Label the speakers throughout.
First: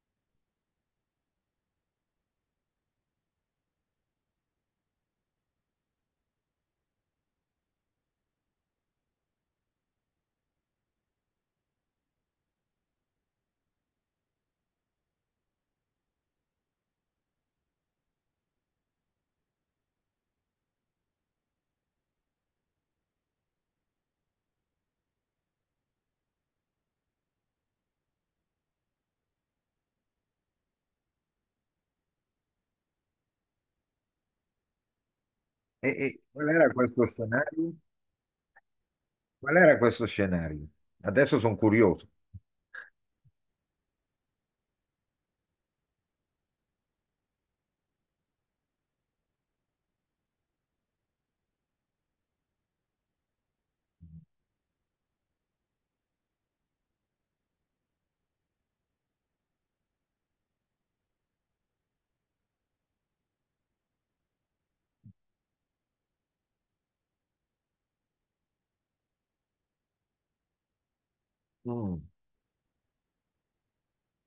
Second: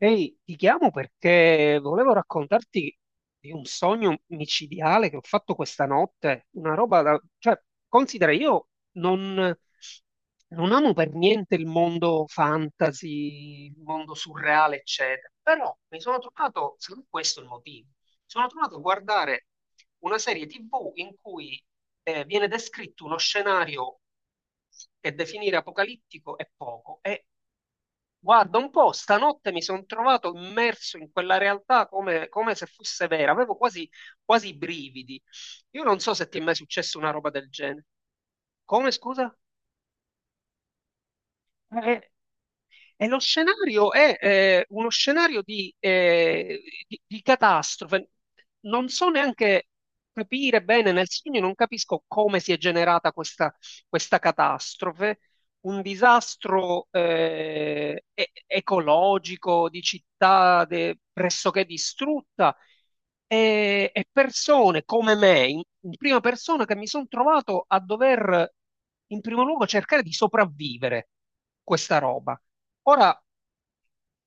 Speaker 1: Ehi, ti chiamo perché volevo raccontarti di un sogno micidiale che ho fatto questa notte, una roba da... cioè, considera, io non, non amo per niente il mondo fantasy, il mondo surreale, eccetera, però mi sono trovato, secondo me questo è il motivo, mi sono trovato a guardare una serie TV in cui viene descritto uno scenario che definire apocalittico è poco, è Guarda, un po', stanotte mi sono trovato immerso in quella realtà come, come se fosse vera, quasi i brividi. Io
Speaker 2: E,
Speaker 1: non so
Speaker 2: e
Speaker 1: se ti è
Speaker 2: qual
Speaker 1: mai
Speaker 2: era
Speaker 1: successo
Speaker 2: questo
Speaker 1: una roba del
Speaker 2: scenario?
Speaker 1: genere. Come, scusa?
Speaker 2: Qual era questo scenario? Adesso sono curioso.
Speaker 1: Eh, e lo scenario è uno scenario di catastrofe. Non so neanche capire bene nel segno, non capisco come si è generata questa catastrofe. Un disastro ecologico di città pressoché distrutta e persone come me, in prima persona, che mi sono trovato a dover, in primo luogo, cercare di sopravvivere questa
Speaker 2: Mm.
Speaker 1: roba. Ora,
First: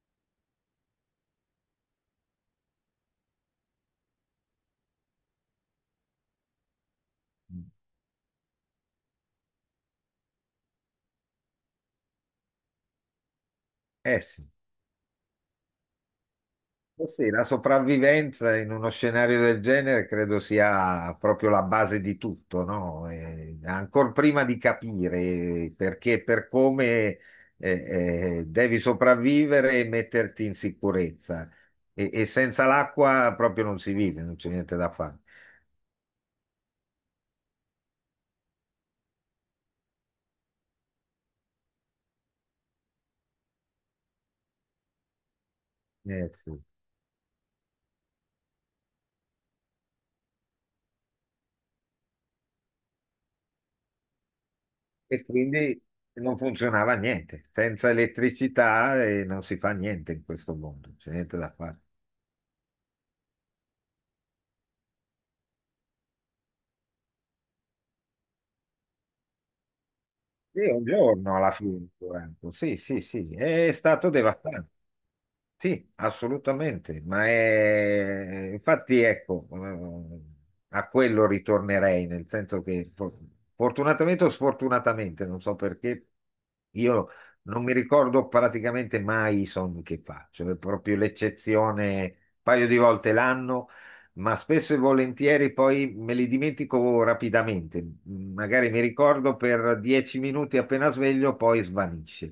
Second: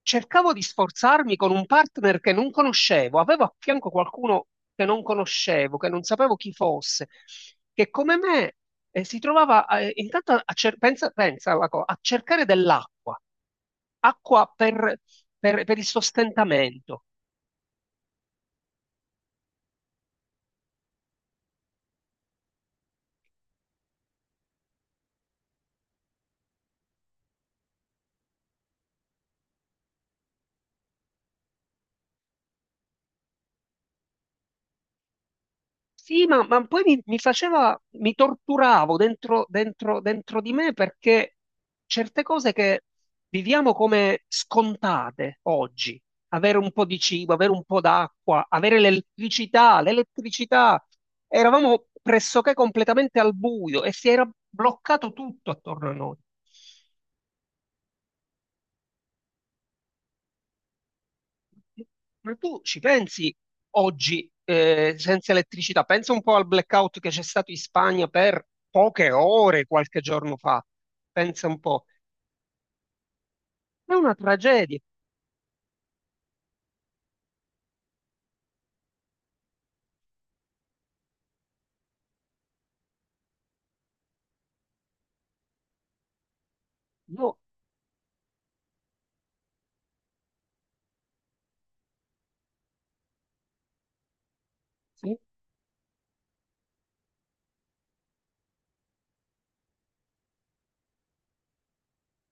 Speaker 1: cercavo di sforzarmi con un partner che non conoscevo, avevo a fianco qualcuno che non conoscevo, che non sapevo chi fosse, che come me si trovava intanto a, pensa alla a cercare dell'acqua,
Speaker 2: Eh sì,
Speaker 1: acqua per, per il sostentamento.
Speaker 2: eh sì, la sopravvivenza in uno scenario del genere credo sia proprio la base di tutto, no? Ancor prima di capire perché, per come eh, devi sopravvivere e metterti in sicurezza. E senza l'acqua proprio non si vive, non c'è niente da fare.
Speaker 1: Sì, ma, mi faceva, mi torturavo dentro, dentro di me perché certe cose che viviamo come scontate oggi,
Speaker 2: Eh sì.
Speaker 1: avere un po' di cibo, avere un po' d'acqua, l'elettricità, eravamo pressoché completamente al buio e si era bloccato
Speaker 2: E
Speaker 1: tutto
Speaker 2: quindi
Speaker 1: attorno a noi.
Speaker 2: non funzionava niente. Senza elettricità non si fa niente in questo mondo, c'è niente da fare.
Speaker 1: Ma tu ci pensi oggi senza elettricità? Pensa un po' al blackout che c'è stato in Spagna per poche ore qualche giorno fa.
Speaker 2: Io un giorno
Speaker 1: Pensa
Speaker 2: alla
Speaker 1: un po'.
Speaker 2: fine, ho detto, sì, sì, sì, è
Speaker 1: È
Speaker 2: stato
Speaker 1: una
Speaker 2: devastante.
Speaker 1: tragedia.
Speaker 2: Sì, assolutamente, ma infatti ecco, a quello ritornerei, nel senso che fortunatamente o sfortunatamente, non so perché, io
Speaker 1: Io
Speaker 2: non mi ricordo praticamente mai i sogni che faccio, è proprio l'eccezione, un paio di volte l'anno, ma spesso e
Speaker 1: sì.
Speaker 2: volentieri poi me li dimentico rapidamente, magari mi ricordo per 10 minuti appena sveglio, poi svanisce.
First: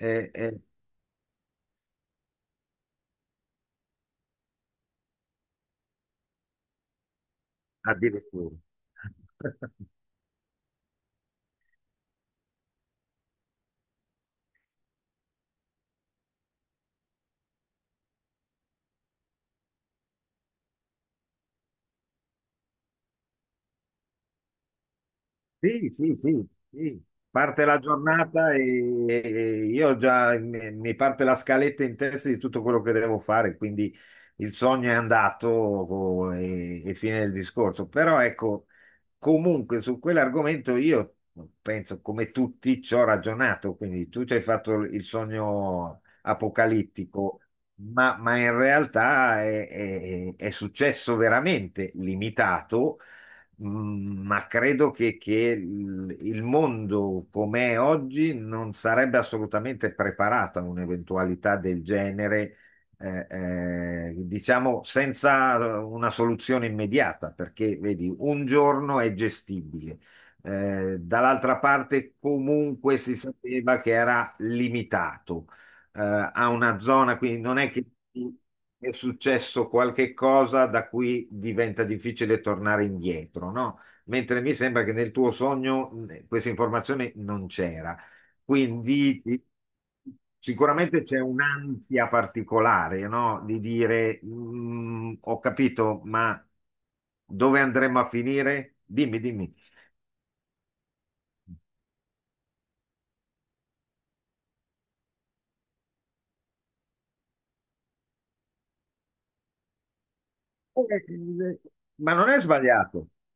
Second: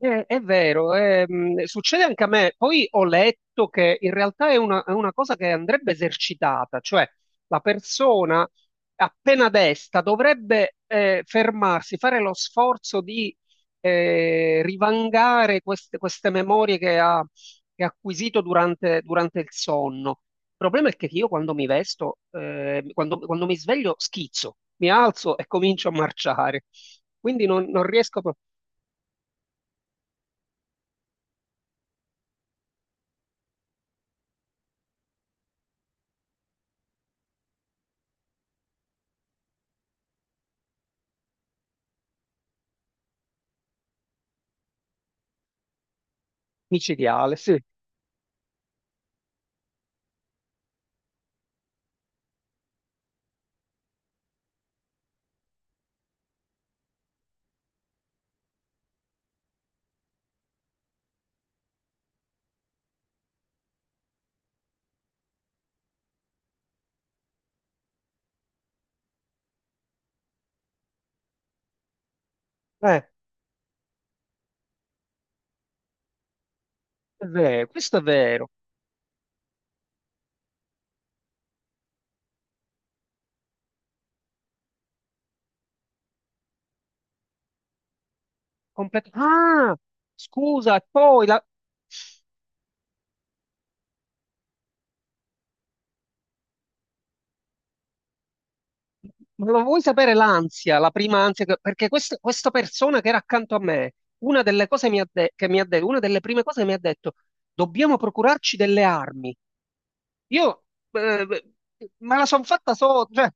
Speaker 1: È
Speaker 2: eh,
Speaker 1: vero, succede anche a me. Poi ho letto che in realtà è una cosa che andrebbe esercitata, cioè la persona
Speaker 2: Addirittura.
Speaker 1: appena desta dovrebbe fermarsi, fare lo sforzo di rivangare queste memorie che ha acquisito durante il sonno. Il problema è che io quando mi vesto, quando mi sveglio, schizzo, mi alzo e comincio
Speaker 2: Sì,
Speaker 1: a
Speaker 2: sì, sì,
Speaker 1: marciare.
Speaker 2: sì.
Speaker 1: Quindi
Speaker 2: Parte la
Speaker 1: non riesco proprio.
Speaker 2: giornata e io già mi parte la scaletta in testa di tutto quello che devo fare, quindi il sogno è andato, oh, e fine del discorso. Però ecco, comunque su quell'argomento io penso come tutti ci ho ragionato, quindi tu ci hai fatto il sogno
Speaker 1: Micidiale,
Speaker 2: apocalittico.
Speaker 1: sì.
Speaker 2: Ma in realtà è successo veramente limitato. Ma credo che il mondo com'è oggi non sarebbe assolutamente preparato a un'eventualità del genere, eh, diciamo senza una soluzione immediata, perché vedi, un giorno è gestibile. Dall'altra parte comunque
Speaker 1: Eh,
Speaker 2: si sapeva che era limitato ha una zona,
Speaker 1: è
Speaker 2: quindi non
Speaker 1: vero,
Speaker 2: è che
Speaker 1: questo è
Speaker 2: ti
Speaker 1: vero.
Speaker 2: è successo qualche cosa da cui diventa difficile tornare indietro, no? Mentre mi sembra che nel tuo sogno questa informazione non c'era.
Speaker 1: Complet-
Speaker 2: Quindi
Speaker 1: ah, scusa, e
Speaker 2: sicuramente c'è
Speaker 1: poi la...
Speaker 2: un'ansia particolare, no? Di dire: "Mm, ho capito, ma dove andremo a finire? Dimmi,
Speaker 1: Ma
Speaker 2: dimmi."
Speaker 1: lo vuoi sapere l'ansia, la prima ansia? Perché questa persona che era accanto a me, una delle cose mi ha de- che mi ha detto, una delle prime cose che mi ha detto, dobbiamo procurarci delle armi. Io eh,
Speaker 2: Eh, Ma
Speaker 1: me la
Speaker 2: non è
Speaker 1: sono fatta
Speaker 2: sbagliato.
Speaker 1: sotto, cioè,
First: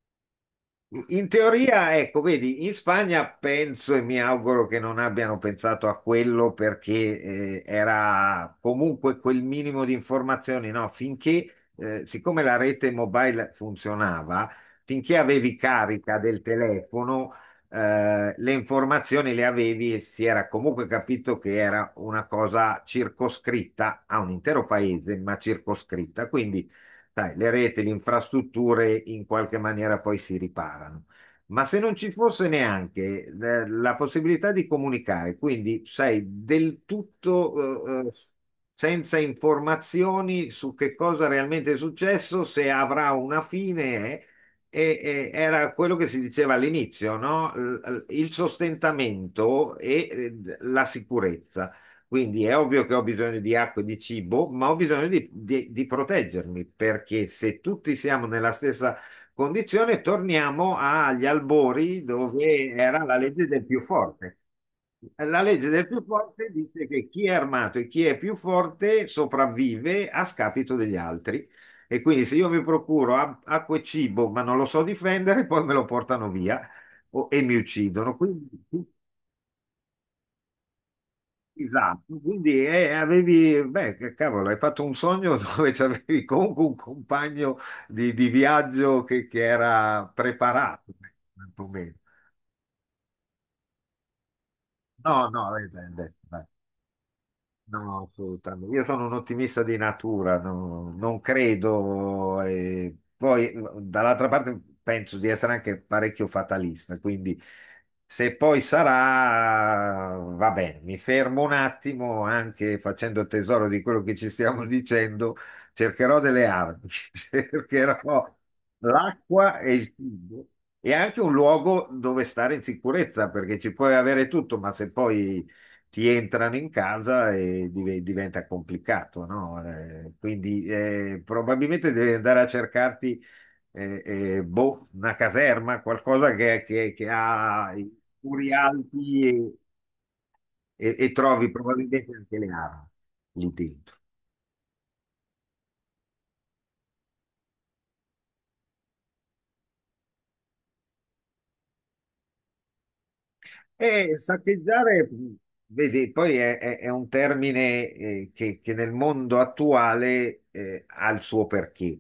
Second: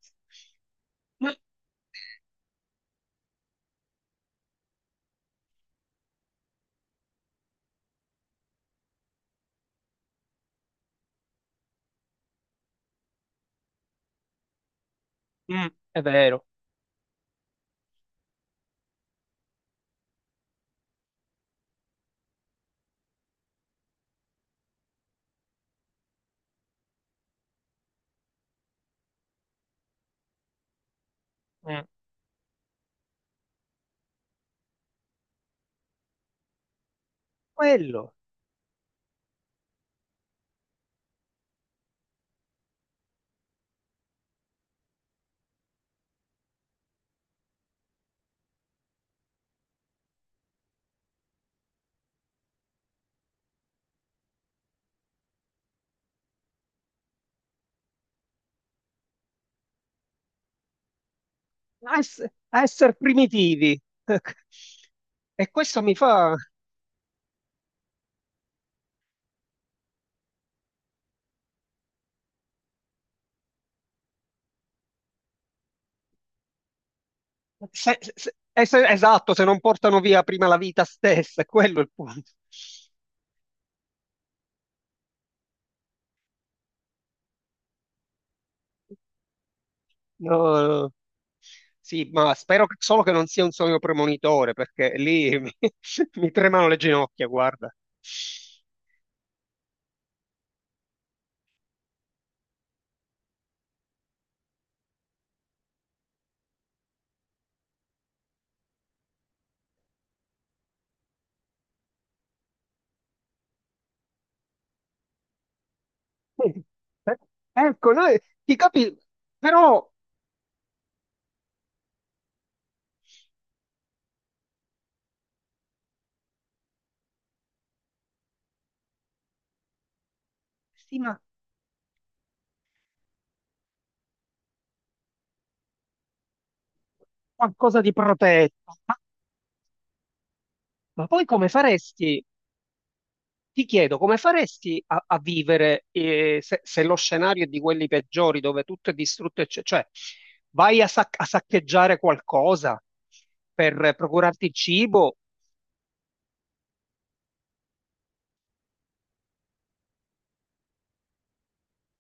Speaker 2: In
Speaker 1: ma-
Speaker 2: teoria, ecco, vedi, in Spagna penso e mi auguro che non abbiano pensato a quello, perché era comunque quel minimo di informazioni, no? Finché, siccome la rete mobile funzionava, finché avevi
Speaker 1: mm, è
Speaker 2: carica del
Speaker 1: vero.
Speaker 2: telefono, le informazioni le avevi, e si era comunque capito che era una cosa circoscritta a un intero paese, ma circoscritta. Quindi sai, le reti, le infrastrutture in qualche maniera poi si riparano. Ma se
Speaker 1: Mm.
Speaker 2: non ci fosse neanche la possibilità di comunicare, quindi sei del tutto
Speaker 1: Quello,
Speaker 2: senza informazioni su che cosa realmente è successo, se avrà una fine. E era quello che si diceva all'inizio, no? Il sostentamento e la sicurezza. Quindi è ovvio che ho bisogno di acqua e di cibo, ma ho bisogno di proteggermi, perché se tutti siamo nella stessa condizione, torniamo agli
Speaker 1: a,
Speaker 2: albori
Speaker 1: ess- a
Speaker 2: dove
Speaker 1: essere
Speaker 2: era la legge del
Speaker 1: primitivi.
Speaker 2: più forte. La
Speaker 1: E
Speaker 2: legge
Speaker 1: questo
Speaker 2: del
Speaker 1: mi
Speaker 2: più
Speaker 1: fa...
Speaker 2: forte dice che chi è armato e chi è più forte sopravvive a scapito degli altri. E quindi se io mi procuro acqua e cibo, ma non lo so difendere, poi me lo portano via e mi uccidono. Quindi
Speaker 1: Esatto, se non portano via prima la vita stessa, è quello il
Speaker 2: esatto,
Speaker 1: punto.
Speaker 2: quindi avevi, beh, che cavolo, hai fatto un sogno dove avevi comunque un compagno di viaggio che era
Speaker 1: No,
Speaker 2: preparato, quantomeno.
Speaker 1: sì, ma spero solo che non sia un sogno premonitore, perché
Speaker 2: No, no, beh, beh,
Speaker 1: mi
Speaker 2: beh.
Speaker 1: tremano le ginocchia, guarda.
Speaker 2: No, assolutamente. Io sono un ottimista di natura, non credo. E poi, dall'altra parte, penso di essere anche parecchio fatalista, quindi se poi sarà, va bene, mi fermo un attimo, anche facendo tesoro di quello che ci stiamo dicendo, cercherò delle armi,
Speaker 1: Eh, ecco, noi
Speaker 2: cercherò
Speaker 1: ti capi,
Speaker 2: l'acqua e
Speaker 1: però
Speaker 2: il cibo e anche un luogo dove stare in sicurezza, perché ci puoi avere tutto, ma se poi ti entrano in casa e diventa complicato, no? Quindi
Speaker 1: sì, ma
Speaker 2: probabilmente devi andare a cercarti boh, una caserma, qualcosa che ha
Speaker 1: qualcosa
Speaker 2: i
Speaker 1: di
Speaker 2: muri
Speaker 1: protetto.
Speaker 2: alti, e, e-
Speaker 1: Ma
Speaker 2: e
Speaker 1: poi come
Speaker 2: trovi probabilmente
Speaker 1: faresti?
Speaker 2: anche le armi lì
Speaker 1: Ti
Speaker 2: dentro.
Speaker 1: chiedo, come faresti a vivere se lo scenario è di quelli peggiori, dove tutto è distrutto, cioè, vai a saccheggiare qualcosa per
Speaker 2: E
Speaker 1: procurarti il
Speaker 2: saccheggiare,
Speaker 1: cibo?
Speaker 2: vedi, poi è un termine che nel mondo attuale ha il suo perché.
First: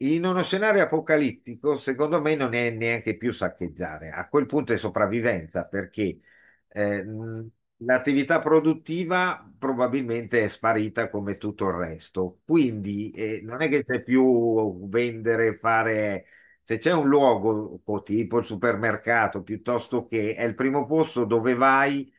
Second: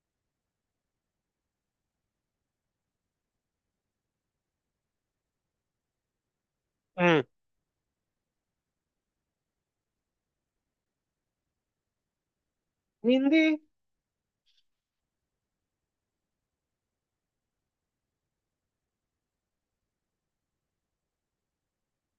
Speaker 2: In uno scenario apocalittico, secondo me, non è neanche più saccheggiare. A quel punto è sopravvivenza, perché eh,
Speaker 1: Mm.
Speaker 2: mh, l'attività produttiva probabilmente è sparita come tutto il resto. Quindi
Speaker 1: Quindi,
Speaker 2: non è che c'è più vendere, fare... Se c'è un luogo, tipo il supermercato, piuttosto che è il primo posto dove vai,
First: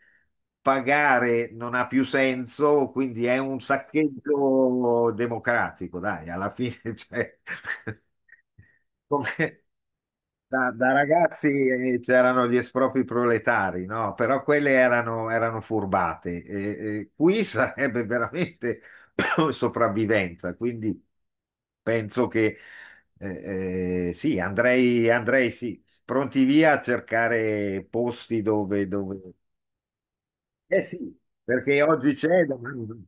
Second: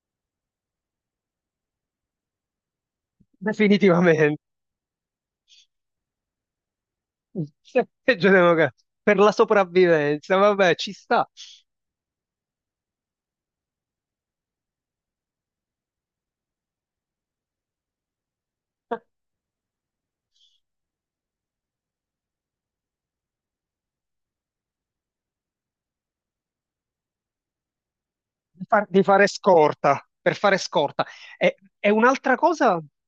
Speaker 2: pagare non ha più senso, quindi è un
Speaker 1: definitivamente,
Speaker 2: saccheggio democratico, dai, alla fine, cioè,
Speaker 1: saccheggio democratico per la
Speaker 2: come-
Speaker 1: sopravvivenza,
Speaker 2: da
Speaker 1: vabbè, ci
Speaker 2: da
Speaker 1: sta.
Speaker 2: ragazzi, c'erano gli espropri proletari, no? Però quelle erano furbate. E qui sarebbe veramente sopravvivenza, quindi penso che sì, andrei sì, pronti via a cercare posti
Speaker 1: Di, far-
Speaker 2: dove,
Speaker 1: di
Speaker 2: dove
Speaker 1: fare scorta, per fare
Speaker 2: eh
Speaker 1: scorta.
Speaker 2: sì, perché
Speaker 1: E
Speaker 2: oggi
Speaker 1: un'altra
Speaker 2: c'è...
Speaker 1: cosa.
Speaker 2: domani-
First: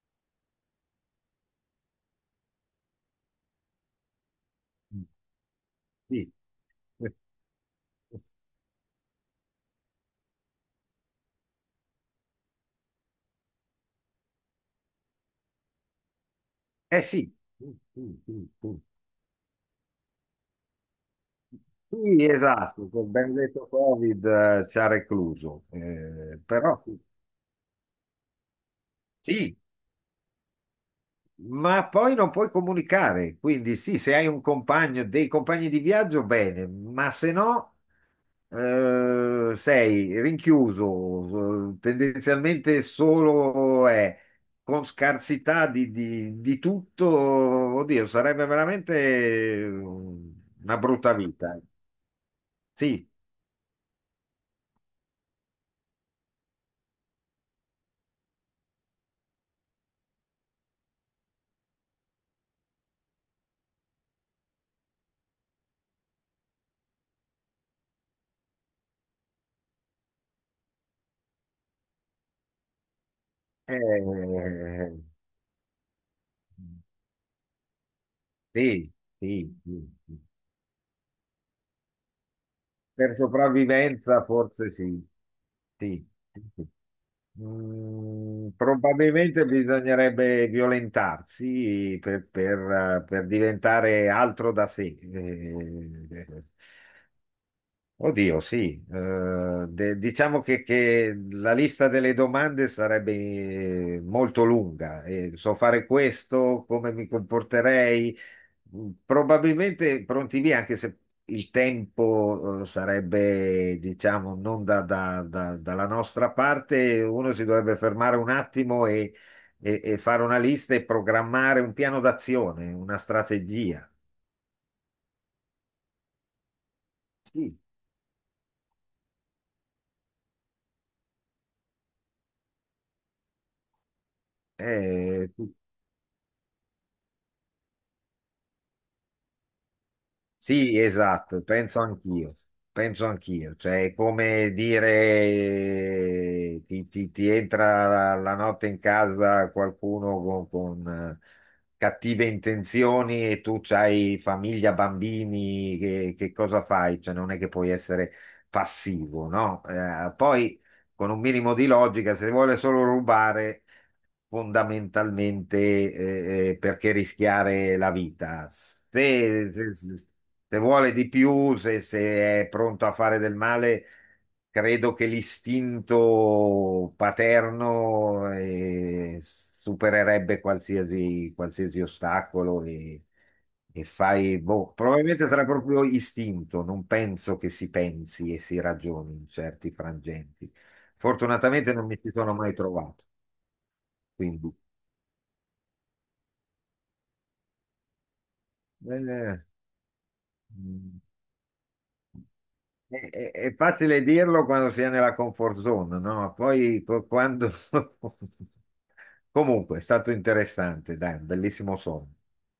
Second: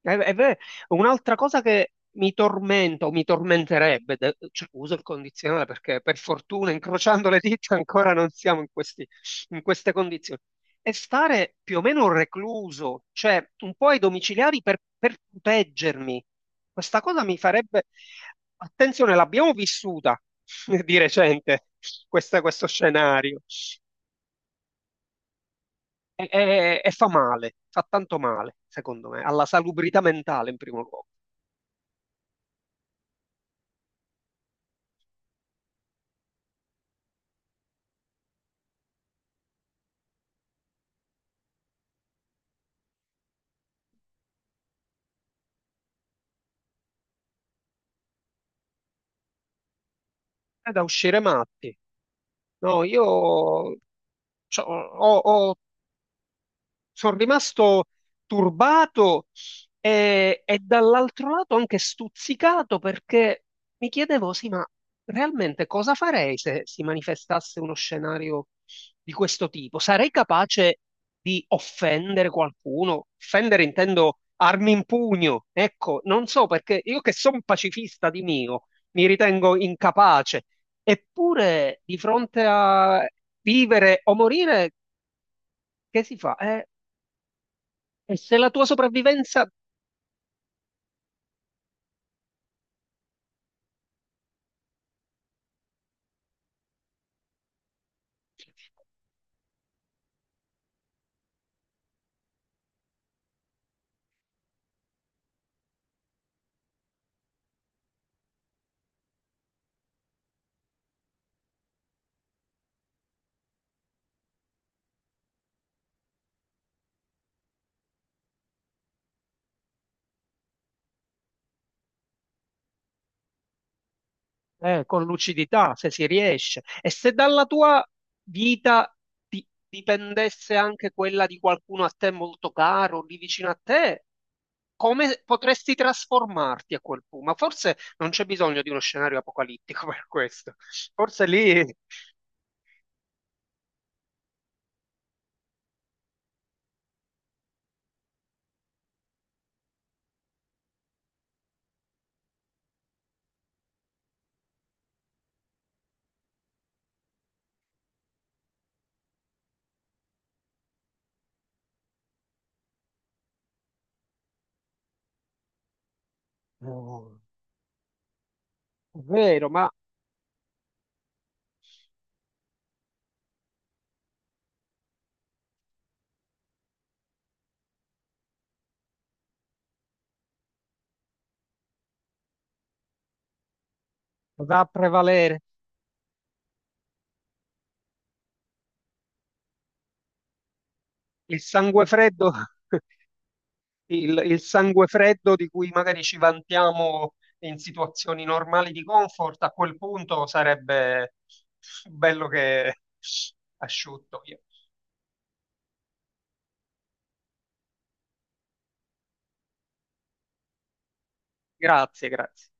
Speaker 1: È- è ver- Un'altra cosa che mi tormenta o mi tormenterebbe, cioè, uso il condizionale perché per
Speaker 2: Sì.
Speaker 1: fortuna, incrociando le dita, ancora non siamo in in queste condizioni, è stare più o meno recluso, cioè un po' ai domiciliari per proteggermi. Questa
Speaker 2: Eh
Speaker 1: cosa
Speaker 2: sì.
Speaker 1: mi farebbe... Attenzione, l'abbiamo vissuta di recente,
Speaker 2: Sì,
Speaker 1: questo
Speaker 2: esatto, col
Speaker 1: scenario,
Speaker 2: benedetto Covid ci ha recluso. Però
Speaker 1: e fa male, fa tanto male, secondo me, alla
Speaker 2: sì,
Speaker 1: salubrità mentale in primo luogo.
Speaker 2: ma poi non puoi comunicare, quindi sì, se hai un compagno, dei compagni di viaggio, bene, ma se no sei rinchiuso, tendenzialmente solo è con scarsità di tutto, oddio, sarebbe veramente
Speaker 1: È
Speaker 2: una
Speaker 1: da
Speaker 2: brutta
Speaker 1: uscire
Speaker 2: vita.
Speaker 1: matti. No,
Speaker 2: Sì,
Speaker 1: io ho sono rimasto turbato e dall'altro lato anche stuzzicato perché mi chiedevo, sì, ma realmente cosa farei se si manifestasse uno scenario di questo tipo? Sarei capace di offendere qualcuno? Offendere intendo armi in
Speaker 2: eh,
Speaker 1: pugno, ecco, non so perché io che sono pacifista di mio,
Speaker 2: sì,
Speaker 1: mi
Speaker 2: sì,
Speaker 1: ritengo
Speaker 2: sì. Sì.
Speaker 1: incapace. Eppure, di fronte a
Speaker 2: Per
Speaker 1: vivere o
Speaker 2: sopravvivenza forse
Speaker 1: morire,
Speaker 2: sì.
Speaker 1: che
Speaker 2: Sì,
Speaker 1: si fa?
Speaker 2: sì, sì.
Speaker 1: E se la tua sopravvivenza,
Speaker 2: Probabilmente bisognerebbe violentarsi, per diventare altro da sé. Oddio, sì. Diciamo che la lista delle domande sarebbe molto lunga. So fare questo, come mi comporterei. Probabilmente pronti via, anche se il tempo sarebbe, diciamo, non dalla nostra parte, uno si dovrebbe fermare un attimo e fare una lista e programmare un piano d'azione, una strategia.
Speaker 1: con lucidità, se si riesce, e se dalla
Speaker 2: Sì.
Speaker 1: tua vita dipendesse anche quella di qualcuno a te molto caro, lì vicino a te, come
Speaker 2: Eh,
Speaker 1: potresti trasformarti a quel punto? Ma forse non c'è bisogno di uno scenario apocalittico per questo.
Speaker 2: Sì,
Speaker 1: Forse
Speaker 2: esatto,
Speaker 1: lì,
Speaker 2: penso anch'io, cioè è come dire, ti, ti entra la notte in casa qualcuno con, cattive intenzioni, e tu hai famiglia, bambini, che cosa fai? Cioè non è che puoi essere passivo, no? Poi con un minimo di logica, se vuole solo rubare fondamentalmente, perché
Speaker 1: oh,
Speaker 2: rischiare la vita.
Speaker 1: è vero,
Speaker 2: Se,
Speaker 1: ma
Speaker 2: se- se vuole di più, se è pronto a fare del male, credo che l'istinto paterno supererebbe qualsiasi, qualsiasi ostacolo, e fai,
Speaker 1: va a
Speaker 2: boh, probabilmente
Speaker 1: prevalere
Speaker 2: sarà proprio istinto, non penso che si pensi e si ragioni in certi frangenti.
Speaker 1: il
Speaker 2: Fortunatamente
Speaker 1: sangue
Speaker 2: non mi ci
Speaker 1: freddo.
Speaker 2: sono mai trovato,
Speaker 1: Il il
Speaker 2: quindi
Speaker 1: sangue freddo di cui magari ci vantiamo in situazioni normali di
Speaker 2: eh,
Speaker 1: comfort, a quel punto
Speaker 2: mm,
Speaker 1: sarebbe bello che
Speaker 2: è facile
Speaker 1: asciutto.
Speaker 2: dirlo quando si è nella comfort zone, no? Poi quando... Comunque, è stato interessante, dai, un bellissimo
Speaker 1: Grazie,
Speaker 2: sonno.
Speaker 1: grazie.